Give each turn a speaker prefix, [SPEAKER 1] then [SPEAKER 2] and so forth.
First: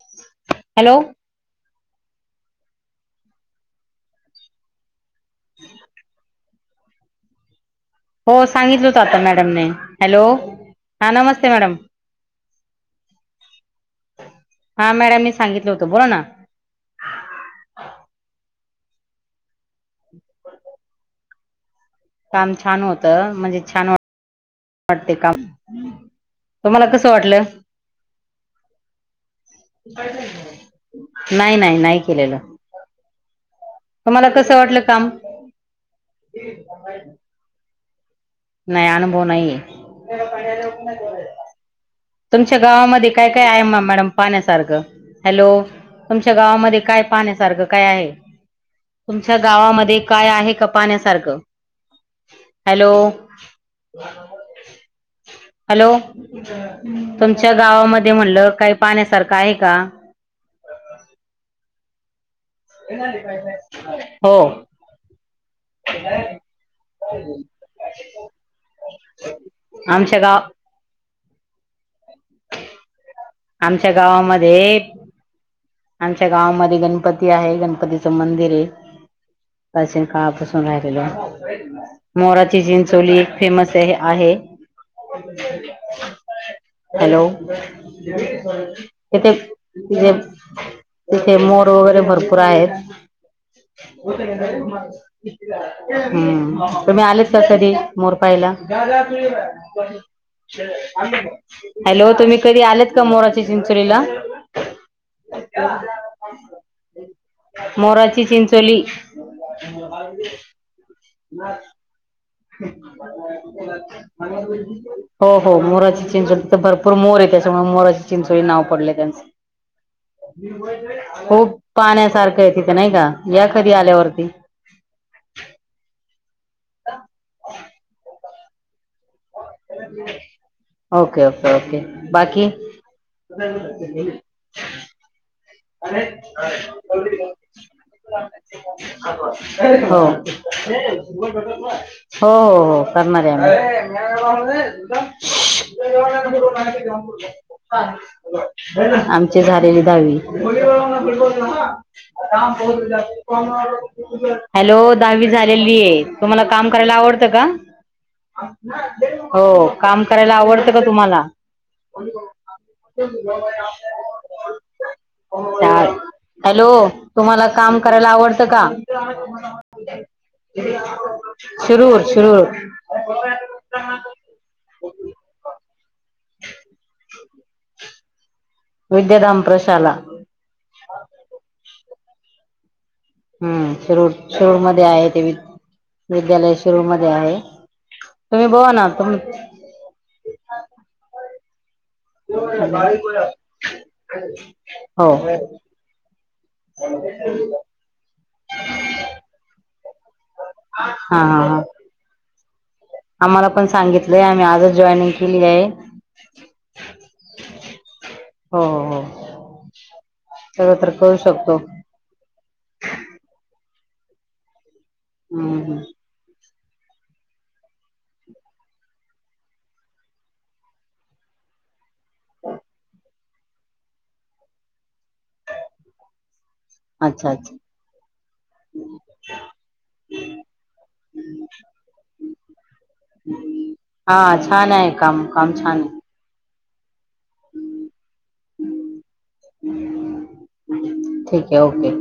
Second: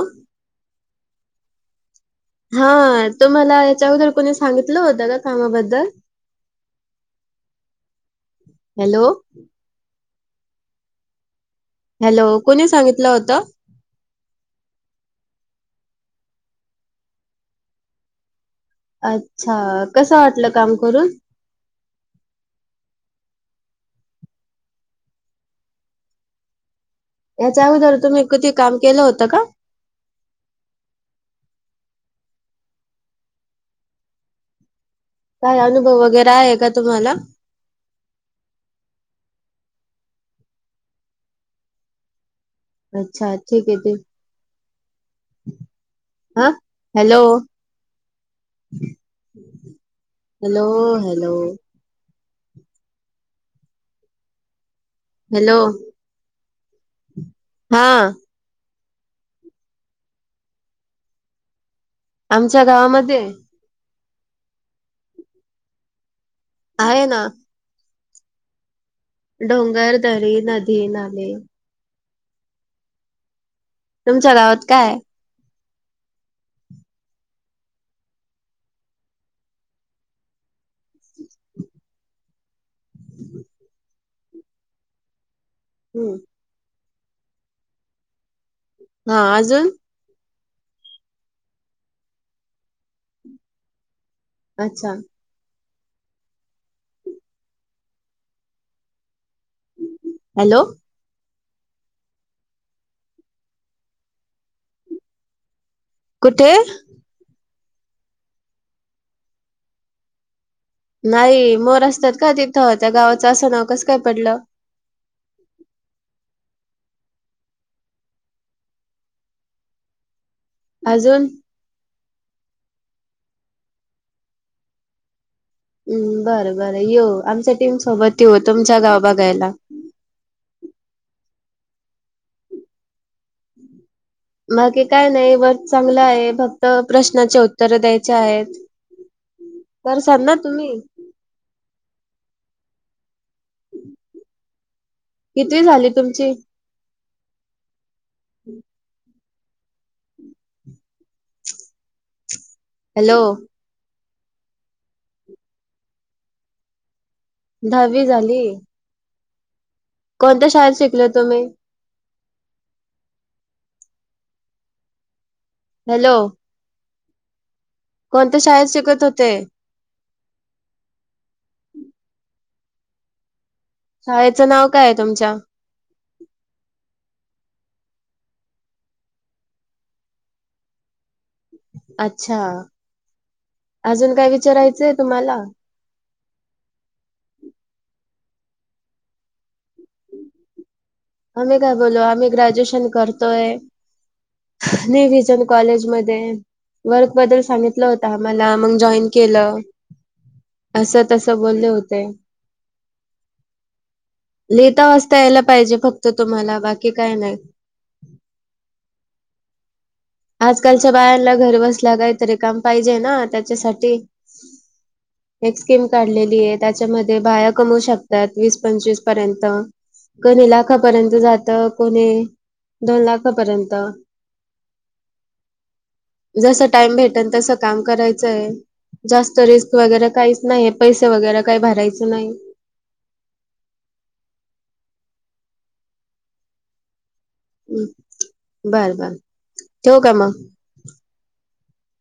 [SPEAKER 1] ह
[SPEAKER 2] हॅलो
[SPEAKER 1] हा तुम्हाला याच्याअगोदर कोणी सांगितलं होतं का कामाबद्दल?
[SPEAKER 2] हो सांगितलं होत
[SPEAKER 1] हॅलो
[SPEAKER 2] आता मॅडमने हॅलो हा नमस्ते मॅडम.
[SPEAKER 1] हॅलो कोणी सांगितलं होतं?
[SPEAKER 2] हां मॅडम मी सांगितलं होत बोला ना.
[SPEAKER 1] अच्छा कसं वाटलं काम करून
[SPEAKER 2] काम छान होतं म्हणजे छान वाटते काम तुम्हाला कस वाटलं?
[SPEAKER 1] याच्या अगोदर तुम्ही कधी काम केलं होतं का?
[SPEAKER 2] नाही नाही नाही केलेलं. तुम्हाला कसं वाटलं काम?
[SPEAKER 1] काय अनुभव वगैरे आहे का तुम्हाला?
[SPEAKER 2] नाही अनुभव नाही. तुमच्या गावामध्ये काय
[SPEAKER 1] अच्छा
[SPEAKER 2] काय आहे
[SPEAKER 1] ठीक ठीक
[SPEAKER 2] मॅडम पाहण्या सारखं हॅलो. तुमच्या
[SPEAKER 1] हा
[SPEAKER 2] गावामध्ये काय
[SPEAKER 1] हॅलो
[SPEAKER 2] पाहण्या सारखं काय आहे? तुमच्या गावामध्ये काय आहे
[SPEAKER 1] हॅलो
[SPEAKER 2] का
[SPEAKER 1] हॅलो
[SPEAKER 2] पाण्यासारखं? हॅलो
[SPEAKER 1] हॅलो
[SPEAKER 2] तुमच्या
[SPEAKER 1] हा
[SPEAKER 2] गावामध्ये म्हणलं काही पाहण्यासारखं आहे का?
[SPEAKER 1] आमच्या गाव
[SPEAKER 2] हो.
[SPEAKER 1] आहे ना डोंगर,
[SPEAKER 2] आमच्या
[SPEAKER 1] दरी,
[SPEAKER 2] गाव
[SPEAKER 1] नदी, नाले
[SPEAKER 2] आमच्या
[SPEAKER 1] तुमच्या गावात
[SPEAKER 2] गावामध्ये
[SPEAKER 1] काय आहे?
[SPEAKER 2] आमच्या गावामध्ये गणपती आहे, गणपतीच मंदिर आहे. प्राचीन काळापासून राहिलेलं. मोराची चिंचोली एक फेमस आहे आहे.
[SPEAKER 1] हम्म.
[SPEAKER 2] हॅलो,
[SPEAKER 1] हा
[SPEAKER 2] तिथे
[SPEAKER 1] अजून
[SPEAKER 2] तिथे तिथे मोर वगैरे भरपूर आहेत.
[SPEAKER 1] अच्छा
[SPEAKER 2] हम्म, तुम्ही आलेत का कधी मोर पायला?
[SPEAKER 1] हॅलो
[SPEAKER 2] हॅलो, तुम्ही कधी आलेत का मोराची चिंचोलीला? अ
[SPEAKER 1] कुठे?
[SPEAKER 2] मोराची चिंचोली. [unintelligible]
[SPEAKER 1] नाही मोर असतात का तिथं, त्या गावाचं असं नाव कसं काय पडलं?
[SPEAKER 2] ह हो हो मोराची चिंचोली तर भरपूर मोर आहे, त्याच्यामुळे मोराची चिंचोली नाव पडलय त्यांचं.
[SPEAKER 1] अजून
[SPEAKER 2] खूप पाण्यासारखं आहे तिथं नाही का, या कधी आल्यावरती.
[SPEAKER 1] हम्म बरं बरं येऊ, आमच्या टीमसोबत येऊ, तुमच्या गाव बघायला.
[SPEAKER 2] ओके ओके ओके, बाकी?
[SPEAKER 1] बाकी काय नाही, वर्क चांगला आहे, फक्त प्रश्नाचे उत्तर द्यायचे आहेत.
[SPEAKER 2] हो. हो
[SPEAKER 1] करसाल ना तुम्ही
[SPEAKER 2] हो हो, करणार आहे
[SPEAKER 1] कितवी झाली तुमची
[SPEAKER 2] आम्ही. [unintelligible] आमची झालेली दहावी.
[SPEAKER 1] हॅलो
[SPEAKER 2] [unintelligible] हॅलो दहावी झालेली आहे, तुमला काम करायला आवड तं का?
[SPEAKER 1] दहावी झाली
[SPEAKER 2] हो काम करायला
[SPEAKER 1] कोणत्या
[SPEAKER 2] आवडत
[SPEAKER 1] शाळेत
[SPEAKER 2] का
[SPEAKER 1] शिकले
[SPEAKER 2] तुम्हाला?
[SPEAKER 1] तुम्ही
[SPEAKER 2] [unintelligible]
[SPEAKER 1] हॅलो
[SPEAKER 2] हॅलो, तुम्हाला काम करायला
[SPEAKER 1] कोणत्या
[SPEAKER 2] आवडत का?
[SPEAKER 1] शाळेत शिकत होते
[SPEAKER 2] शिरूर शिरूर. [unintelligible]
[SPEAKER 1] शाळेचं नाव काय आहे तुमच्या?
[SPEAKER 2] [inaudible] विद्याधाम प्रशाला.
[SPEAKER 1] अच्छा.
[SPEAKER 2] हम्म, शिरूर
[SPEAKER 1] अजून काय
[SPEAKER 2] शिरूरमध्ये
[SPEAKER 1] विचारायचंय
[SPEAKER 2] आहे ते वि
[SPEAKER 1] तुम्हाला
[SPEAKER 2] विद्यालय शिरूर मध्ये आहे. तुम्ही बोला ना तुम
[SPEAKER 1] आम्ही काय बोलो, आम्ही ग्रॅज्युएशन करतोय.
[SPEAKER 2] हो
[SPEAKER 1] [unintelligible]
[SPEAKER 2] हा
[SPEAKER 1] कॉलेज मध्ये आहे. वर्क बद्दल सांगितलं होत आम्हाला, मग जॉईन केलं. असं
[SPEAKER 2] हा
[SPEAKER 1] तसं
[SPEAKER 2] हा
[SPEAKER 1] बोलले होते.
[SPEAKER 2] आम्हाला पण सांगितलंय, आम्ही आजच
[SPEAKER 1] लिहिता
[SPEAKER 2] जॉईनिंग
[SPEAKER 1] वाचता यायला
[SPEAKER 2] केली आहे.
[SPEAKER 1] पाहिजे फक्त तुम्हाला बाकी काय नाही.
[SPEAKER 2] हो हो हो. सगळं तर
[SPEAKER 1] आजकालच्या
[SPEAKER 2] करू
[SPEAKER 1] बायांना
[SPEAKER 2] शकतो
[SPEAKER 1] घरी बसल्या काहीतरी काम पाहिजे ना, त्याच्यासाठी एक
[SPEAKER 2] हम्म हम्म
[SPEAKER 1] स्कीम काढलेली आहे. त्याच्यामध्ये बाया कमवू शकतात, वीस पंचवीस पर्यंत. कोणी लाखापर्यंत जात कोणी दोन लाखापर्यंत जस टाइम
[SPEAKER 2] अच्छा
[SPEAKER 1] भेटेल तसं
[SPEAKER 2] अच्छा
[SPEAKER 1] काम करायचं आहे. जास्त रिस्क वगैरे काहीच नाही पैसे वगैरे काही भरायचं नाही.
[SPEAKER 2] हा छान आहे काम काम छान आहे.
[SPEAKER 1] बर बर ठेवू का मग?
[SPEAKER 2] ठीक आहे ओके